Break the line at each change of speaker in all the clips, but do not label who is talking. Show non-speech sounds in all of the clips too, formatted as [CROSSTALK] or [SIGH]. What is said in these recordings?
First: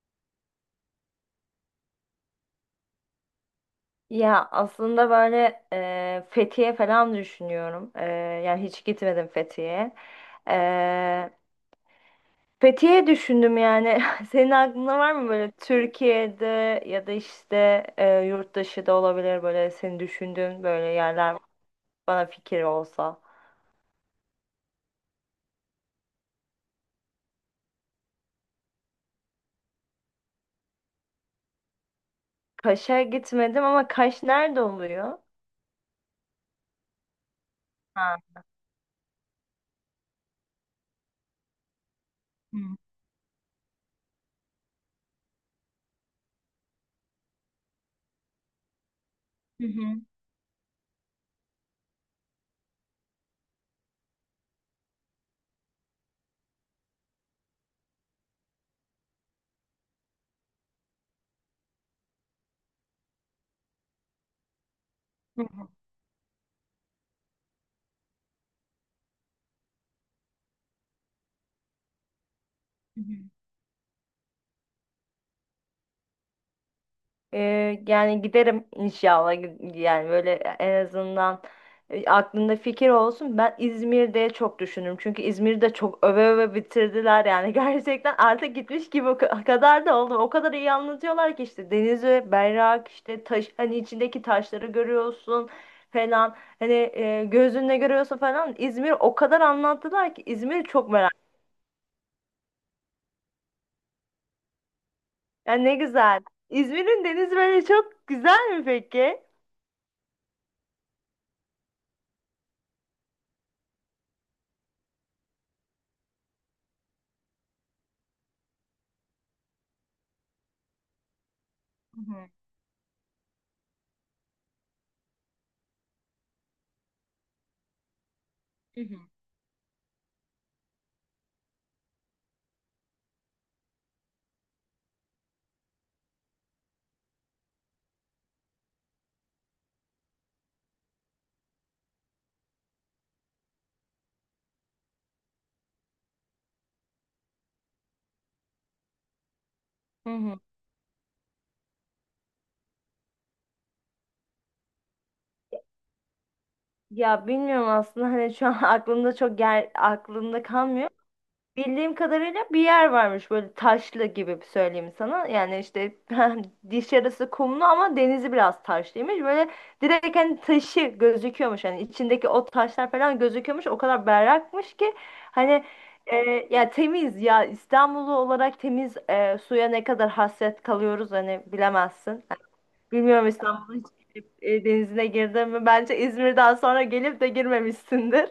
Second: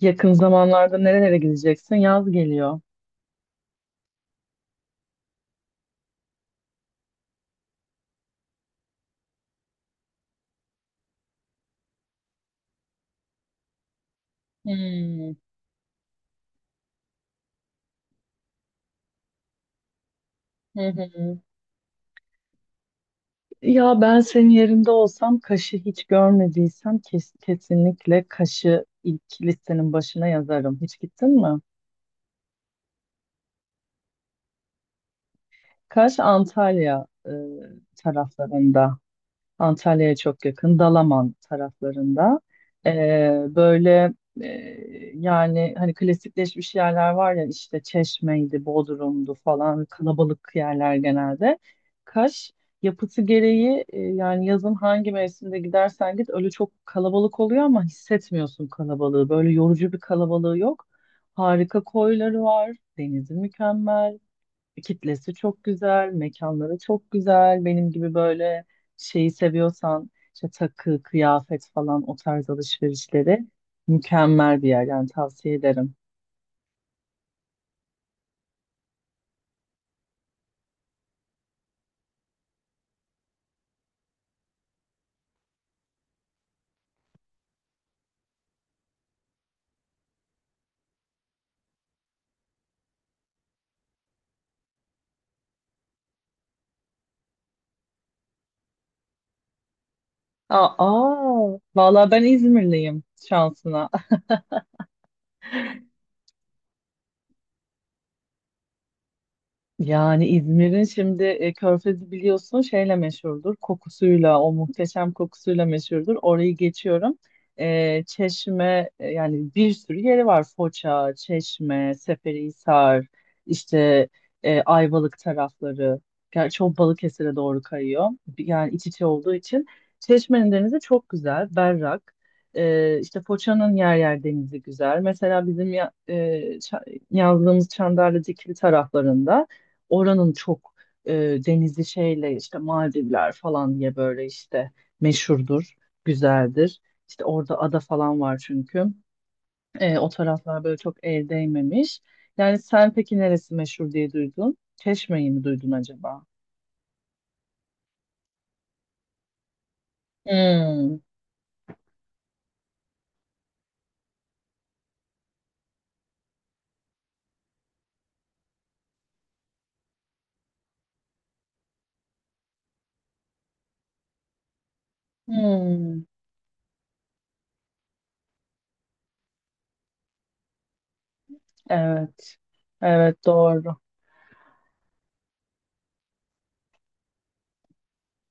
Yakın zamanlarda nerelere gideceksin? Yaz geliyor.
Ya aslında böyle Fethiye falan düşünüyorum. Yani hiç gitmedim Fethiye'ye. E, Fethiye düşündüm yani. [LAUGHS] Senin aklında var mı
Hmm.
böyle Türkiye'de ya da işte yurt dışı da olabilir böyle senin düşündüğün
Hı
böyle yerler
hı.
bana fikir olsa.
Ya ben senin yerinde olsam Kaş'ı hiç görmediysem kesinlikle Kaş'ı ilk listenin başına yazarım. Hiç gittin mi?
Kaş'a gitmedim ama Kaş nerede oluyor?
Kaş Antalya
Ha.
taraflarında. Antalya'ya çok yakın, Dalaman taraflarında.
Hı.
Ee, böyle e, yani hani klasikleşmiş yerler var ya işte Çeşme'ydi, Bodrum'du
Hı
falan
hı.
kalabalık yerler genelde. Kaş yapısı gereği yani yazın hangi mevsimde gidersen git öyle çok kalabalık oluyor ama hissetmiyorsun kalabalığı. Böyle yorucu bir kalabalığı yok. Harika koyları var, denizi mükemmel. Kitlesi
Hı
çok
hı.
güzel, mekanları çok güzel. Benim gibi böyle şeyi seviyorsan işte takı, kıyafet falan o tarz
Hı.
alışverişleri mükemmel bir yer yani tavsiye ederim.
Yani giderim inşallah yani böyle en azından aklında fikir olsun. Ben İzmir'de çok düşünürüm. Çünkü İzmir'de çok öve öve bitirdiler yani [LAUGHS] gerçekten artık gitmiş gibi o kadar da oldu. O kadar iyi anlatıyorlar ki işte denizi, berrak işte taş hani içindeki taşları görüyorsun falan. Hani gözünle görüyorsun falan. İzmir o kadar anlattılar ki İzmir'i
Aa,
çok merak.
aa vallahi ben İzmirliyim şansına.
Yani ne güzel. İzmir'in denizi böyle çok güzel mi peki?
Yani İzmir'in şimdi Körfezi biliyorsun şeyle meşhurdur. Kokusuyla, o muhteşem kokusuyla meşhurdur. Orayı geçiyorum. E, Çeşme yani bir sürü yeri var. Foça, Çeşme,
Hı hı.
Seferihisar, işte Ayvalık tarafları. Gerçi o Balıkesir'e doğru kayıyor. Yani
Hı
iç
hı.
içe olduğu için. Çeşme'nin denizi çok güzel, berrak. E, işte Foça'nın yer yer denizi güzel. Mesela bizim ça- yazdığımız Çandarlı Dikili taraflarında oranın çok e, denizli şeyle işte Maldivler falan diye böyle işte meşhurdur, güzeldir. İşte orada ada falan var çünkü. E, o
Hı hı.
taraflar böyle çok el değmemiş. Yani sen peki neresi meşhur diye duydun? Çeşme'yi mi duydun acaba?
Ya bilmiyorum aslında hani şu an [LAUGHS] aklımda çok yer aklımda kalmıyor.
Hmm,
Bildiğim kadarıyla bir yer varmış böyle taşlı gibi bir söyleyeyim sana. Yani işte [LAUGHS] diş yarısı kumlu ama denizi biraz taşlıymış. Böyle direkt hani taşı gözüküyormuş. Hani içindeki o taşlar falan gözüküyormuş. O kadar berrakmış ki hani
hmm.
e, ya temiz ya İstanbullu olarak temiz suya ne kadar hasret kalıyoruz hani bilemezsin.
Evet, evet
Bilmiyorum
doğru.
İstanbul'un hiç gelip, denizine girdin mi? Bence İzmir'den sonra gelip de girmemişsindir.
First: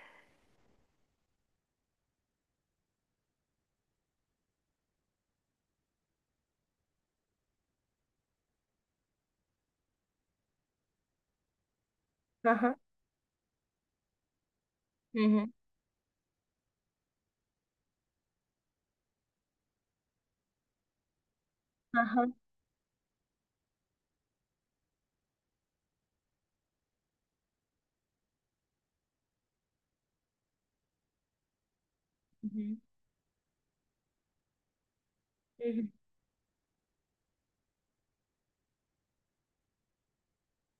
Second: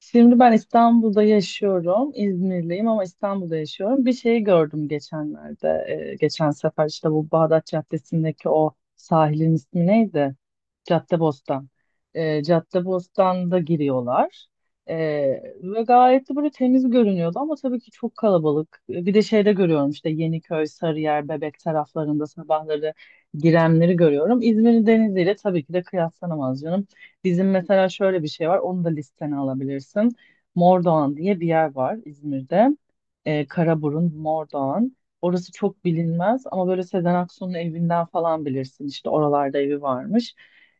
Şimdi ben İstanbul'da yaşıyorum. İzmirliyim ama İstanbul'da yaşıyorum. Bir şeyi gördüm geçenlerde. Geçen sefer işte bu Bağdat Caddesi'ndeki o sahilin ismi neydi? Caddebostan. E,
Hı hı.
Caddebostan'da giriyorlar.
Hı
E,
hı.
Ve gayet de böyle temiz görünüyordu ama tabii ki çok kalabalık. E, bir de şeyde görüyorum işte Yeniköy, Sarıyer, Bebek
Hı
taraflarında
hı.
sabahları girenleri görüyorum. İzmir'in deniziyle tabii ki de kıyaslanamaz canım. Bizim mesela şöyle bir şey var. Onu da listene alabilirsin. Mordoğan diye bir yer var
Hı
İzmir'de.
hı.
Karaburun, Mordoğan. Orası
Hı hı.
çok bilinmez ama böyle Sezen Aksu'nun evinden falan bilirsin. İşte oralarda evi varmış.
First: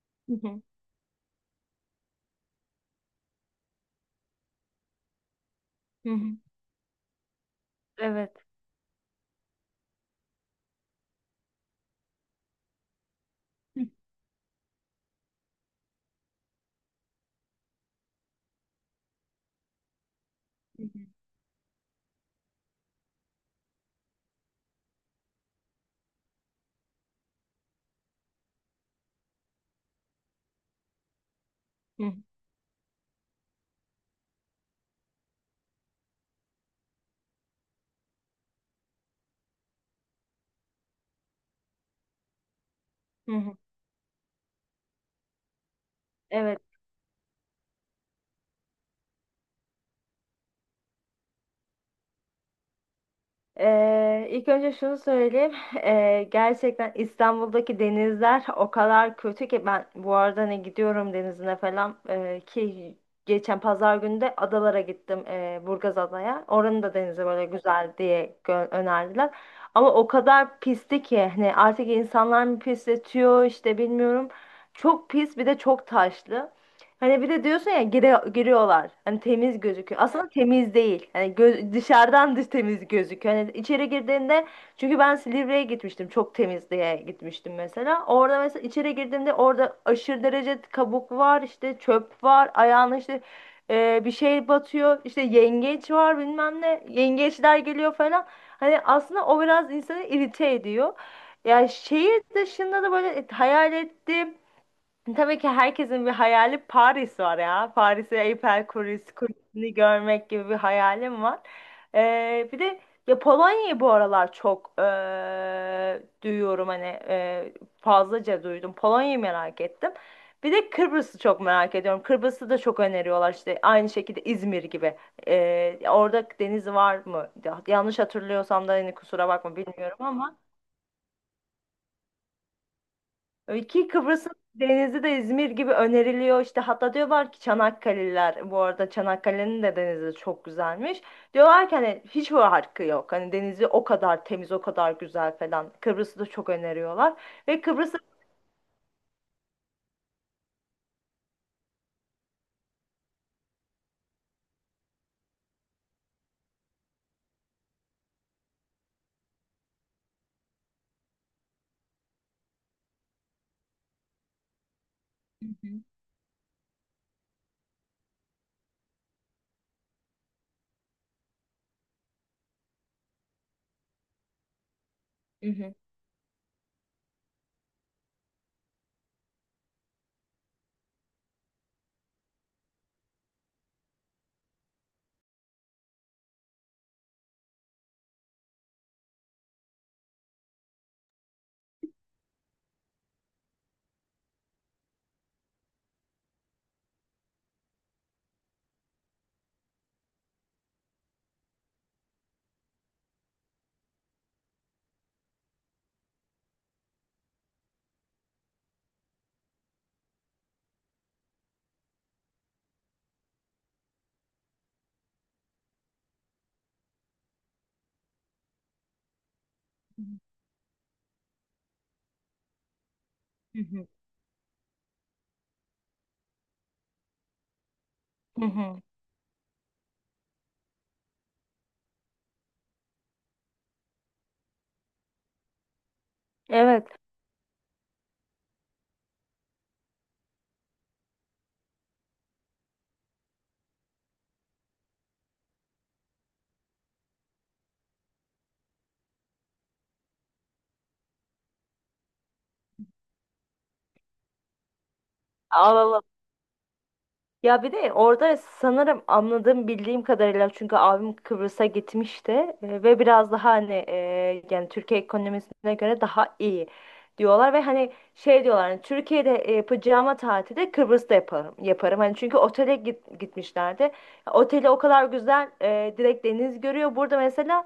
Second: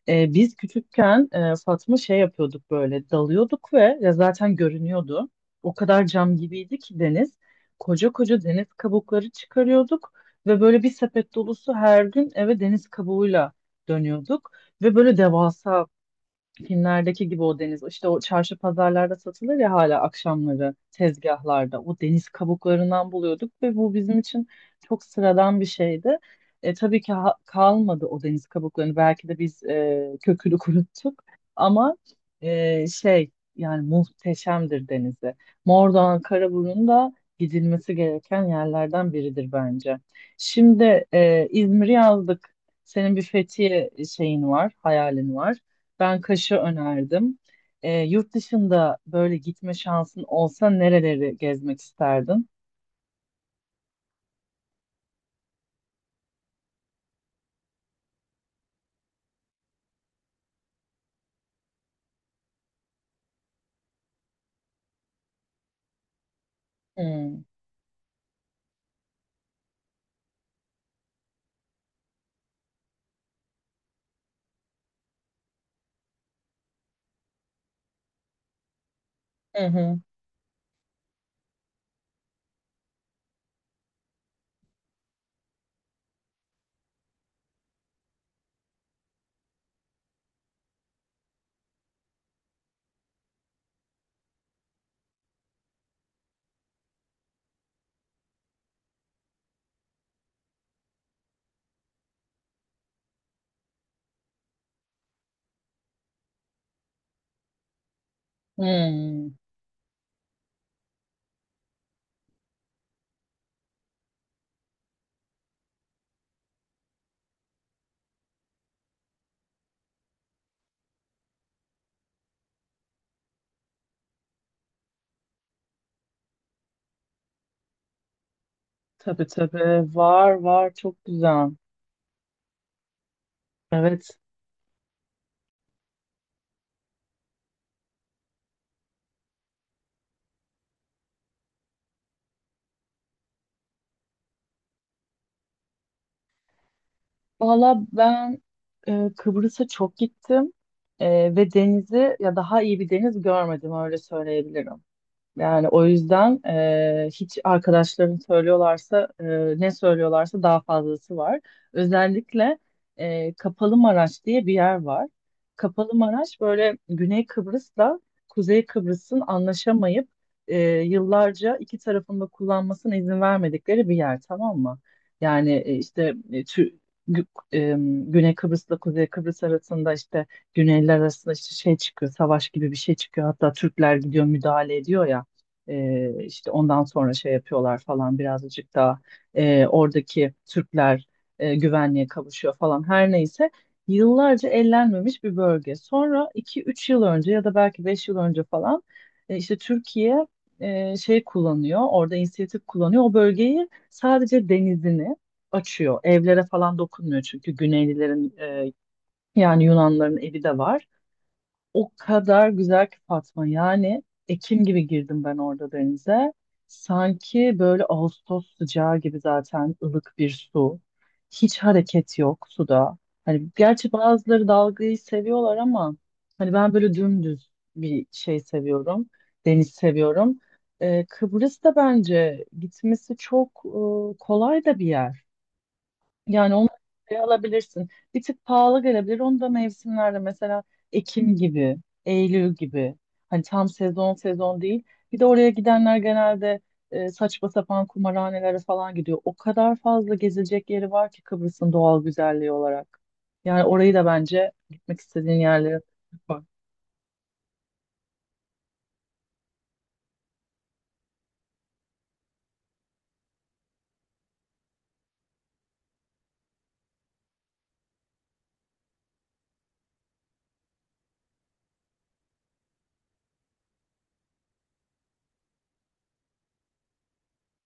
Biz küçükken Fatma şey yapıyorduk böyle dalıyorduk ve ya zaten görünüyordu. O kadar
Hı hı. Hı hı.
cam gibiydi ki deniz. Koca
Evet.
koca deniz kabukları çıkarıyorduk ve böyle bir sepet dolusu her gün eve deniz kabuğuyla
Hı hı.
dönüyorduk. Ve böyle devasa filmlerdeki gibi o deniz. İşte o çarşı pazarlarda satılır ya hala akşamları tezgahlarda. O deniz kabuklarından buluyorduk ve bu bizim için çok sıradan bir şeydi. E, tabii ki kalmadı o deniz kabuklarını. Belki de biz kökünü [LAUGHS] kuruttuk. Ama
Hı hı.
şey yani muhteşemdir denizi. Mordoğan, Karaburun da gidilmesi gereken yerlerden biridir bence. Şimdi İzmir'i yazdık. Senin bir
Hı hı.
Fethiye şeyin var, hayalin var. Ben Kaş'ı
Evet.
önerdim. Yurt dışında böyle gitme şansın olsa nereleri gezmek isterdin?
İlk önce şunu söyleyeyim. Gerçekten İstanbul'daki denizler o kadar kötü ki ben bu arada ne gidiyorum denizine falan ki geçen pazar günü de adalara gittim Burgaz Adaya. Oranın da denizi
Hmm.
böyle güzel diye önerdiler. Ama o kadar pisti ki hani artık insanlar mı pisletiyor işte bilmiyorum. Çok pis bir de çok taşlı. Hani bir de diyorsun ya giriyorlar. Hani temiz
Hı hı.
gözüküyor. Aslında temiz değil. Hani dışarıdan dış temiz gözüküyor. Hani içeri girdiğinde çünkü ben Silivri'ye gitmiştim. Çok temiz diye gitmiştim mesela. Orada mesela içeri girdiğimde orada aşırı derece kabuk var, işte çöp var, ayağına işte bir şey batıyor. İşte yengeç var bilmem ne. Yengeçler geliyor falan. Hani aslında o biraz insanı irite ediyor. Ya şehir dışında da böyle hayal ettiğim. Tabii ki herkesin bir hayali Paris var ya. Paris'i Eiffel Kulesi-
Hmm.
Kulesi'ni görmek gibi bir hayalim var. Bir de ya Polonya'yı bu aralar çok duyuyorum hani fazlaca duydum. Polonya'yı merak ettim. Bir de Kıbrıs'ı çok merak ediyorum. Kıbrıs'ı da çok öneriyorlar işte aynı şekilde İzmir gibi. Orada deniz var mı? Yanlış hatırlıyorsam da hani
Tabii
kusura bakma
tabii.
bilmiyorum
Var
ama.
var. Çok güzel.
Öyle ki
Evet.
Kıbrıs'ın denizi de İzmir gibi öneriliyor. İşte hatta diyorlar ki Çanakkale'liler bu arada Çanakkale'nin de denizi çok güzelmiş. Diyorlar ki hani hiç bu yok. Hani denizi o kadar temiz, o kadar güzel falan. Kıbrıs'ı da çok öneriyorlar. Ve
Valla
Kıbrıs'ı...
ben Kıbrıs'a çok gittim. E, Ve denizi ya daha iyi bir deniz görmedim öyle söyleyebilirim. Yani o yüzden hiç arkadaşların söylüyorlarsa ne söylüyorlarsa daha fazlası var. Özellikle Kapalı Maraş diye bir yer var.
Hı hı.
Kapalı Maraş böyle Güney Kıbrıs'la Kuzey Kıbrıs'ın anlaşamayıp yıllarca iki tarafında kullanmasına izin vermedikleri bir yer, tamam mı?
Hı
Yani
hı.
işte Gü- e, Güney Kıbrıs'la Kuzey Kıbrıs arasında işte Güneyler arasında işte şey çıkıyor, savaş gibi bir şey çıkıyor. Hatta Türkler gidiyor müdahale ediyor ya. E, işte ondan sonra şey yapıyorlar falan birazcık daha oradaki Türkler güvenliğe kavuşuyor falan her neyse. Yıllarca ellenmemiş bir bölge. Sonra iki üç yıl önce ya da belki 5 yıl önce falan işte Türkiye şey kullanıyor, orada inisiyatif kullanıyor. O bölgeyi sadece denizini açıyor. Evlere falan dokunmuyor çünkü Güneylilerin yani Yunanların evi de var. O kadar güzel ki Fatma. Yani Ekim gibi girdim ben orada denize. Sanki böyle Ağustos sıcağı gibi zaten ılık bir su. Hiç hareket yok suda. Hani
Hı hı.
gerçi bazıları dalgayı seviyorlar ama hani ben böyle dümdüz bir şey
Hı hı.
seviyorum. Deniz seviyorum. Kıbrıs da bence gitmesi çok kolay da bir yer. Yani onu
Evet.
şey alabilirsin. Bir tık pahalı gelebilir. Onu da mevsimlerde mesela Ekim gibi, Eylül gibi. Hani tam sezon sezon değil. Bir de oraya gidenler genelde saçma sapan kumarhanelere falan gidiyor. O kadar fazla gezilecek yeri var ki Kıbrıs'ın doğal güzelliği olarak. Yani orayı da bence gitmek istediğin yerlere.
Alalım. Ya bir de orada sanırım anladığım bildiğim kadarıyla çünkü abim Kıbrıs'a gitmişti, ve biraz daha hani yani Türkiye ekonomisine göre daha iyi diyorlar ve hani şey diyorlar hani Türkiye'de yapacağıma tatili Kıbrıs'ta yaparım yaparım hani çünkü otele gitmişlerdi oteli o kadar güzel, direkt deniz görüyor burada mesela.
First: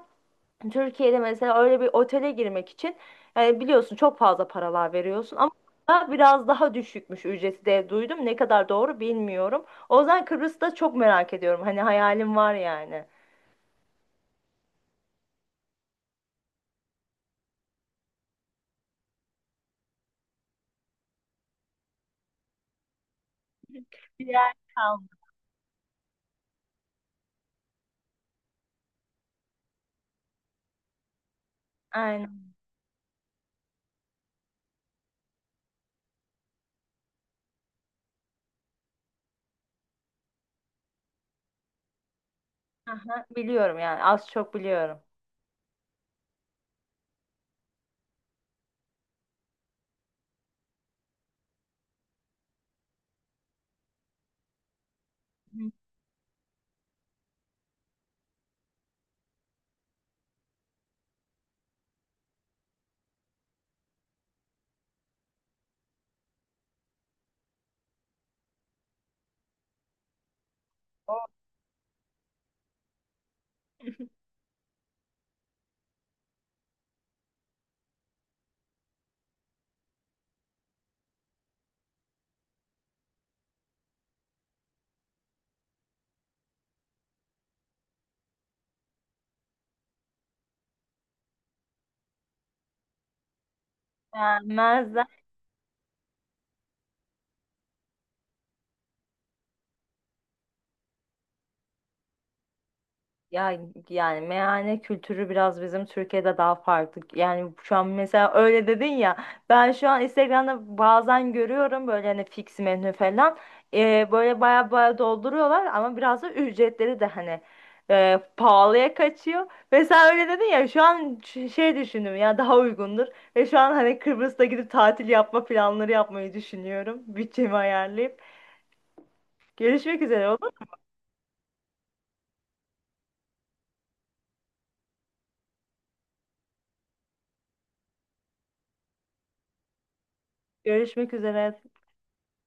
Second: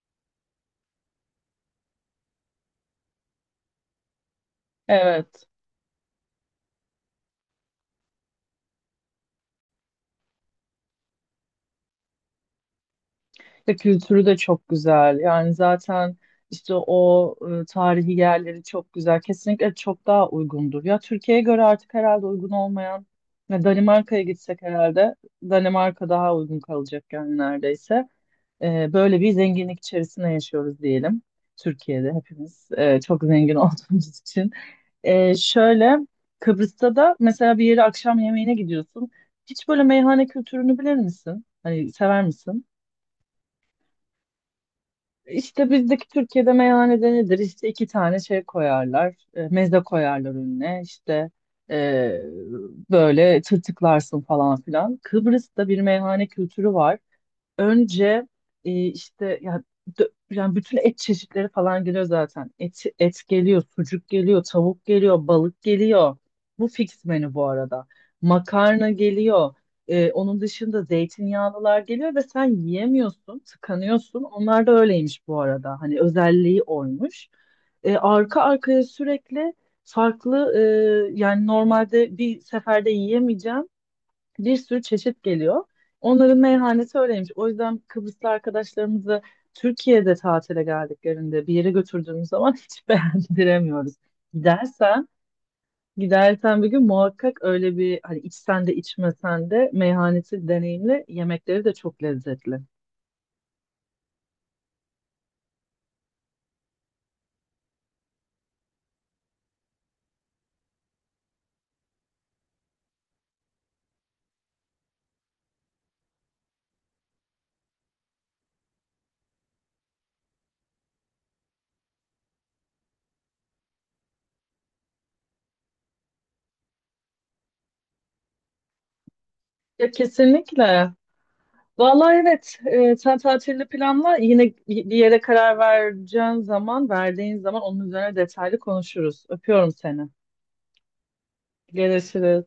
Türkiye'de mesela öyle bir otele girmek için yani biliyorsun çok fazla paralar veriyorsun
Evet.
ama burada biraz daha düşükmüş ücreti de duydum. Ne kadar doğru bilmiyorum. O yüzden Kıbrıs'ta çok merak ediyorum. Hani hayalim var yani.
Ve kültürü de çok güzel. Yani zaten işte o tarihi yerleri çok güzel. Kesinlikle çok daha uygundur. Ya Türkiye'ye göre artık herhalde uygun olmayan ya Danimarka'ya
Bir yer
gitsek
kaldı.
herhalde Danimarka daha uygun kalacak yani neredeyse. E, böyle bir zenginlik içerisinde yaşıyoruz diyelim. Türkiye'de
Aynen.
hepimiz çok zengin [LAUGHS] olduğumuz için. E, şöyle Kıbrıs'ta da mesela bir yere akşam yemeğine gidiyorsun. Hiç böyle meyhane kültürünü bilir misin? Hani sever misin?
Aha, biliyorum yani az çok biliyorum.
İşte bizdeki Türkiye'de meyhanede nedir? İşte iki tane şey koyarlar. Meze koyarlar önüne. İşte e, böyle tırtıklarsın falan filan. Kıbrıs'ta
Hı.
bir meyhane kültürü var. Önce işte ya yani bütün et çeşitleri falan geliyor zaten. Et geliyor, sucuk geliyor, tavuk geliyor, balık geliyor. Bu fix menü bu arada. Makarna geliyor. Onun dışında
O.
zeytinyağlılar geliyor ve sen yiyemiyorsun, tıkanıyorsun. Onlar da öyleymiş bu arada. Hani özelliği oymuş. Arka arkaya sürekli farklı yani normalde bir seferde yiyemeyeceğim bir sürü çeşit geliyor. Onların meyhanesi öyleymiş. O yüzden Kıbrıslı arkadaşlarımızı Türkiye'de tatile geldiklerinde bir yere götürdüğümüz zaman [LAUGHS] hiç beğendiremiyoruz.
Beğenmezler.
Gidersen Gidersen bir gün muhakkak öyle bir hani içsen de içmesen de meyhanesi deneyimle yemekleri de çok lezzetli.
Ya yani meyhane kültürü biraz bizim Türkiye'de daha farklı. Yani şu an mesela öyle dedin ya. Ben şu an Instagram'da bazen görüyorum böyle hani fix menü falan. Böyle baya baya dolduruyorlar ama biraz da ücretleri de hani pahalıya kaçıyor. Mesela öyle dedin ya şu an şey düşündüm ya daha uygundur. Ve şu an hani Kıbrıs'ta gidip tatil yapma planları yapmayı düşünüyorum. Bütçemi ayarlayıp.
Ya
Görüşmek üzere olur mu?
kesinlikle. Vallahi evet sen tatilini planla yine bir yere karar vereceğin zaman verdiğin zaman onun üzerine detaylı konuşuruz. Öpüyorum seni.
Görüşmek üzere.
Görüşürüz.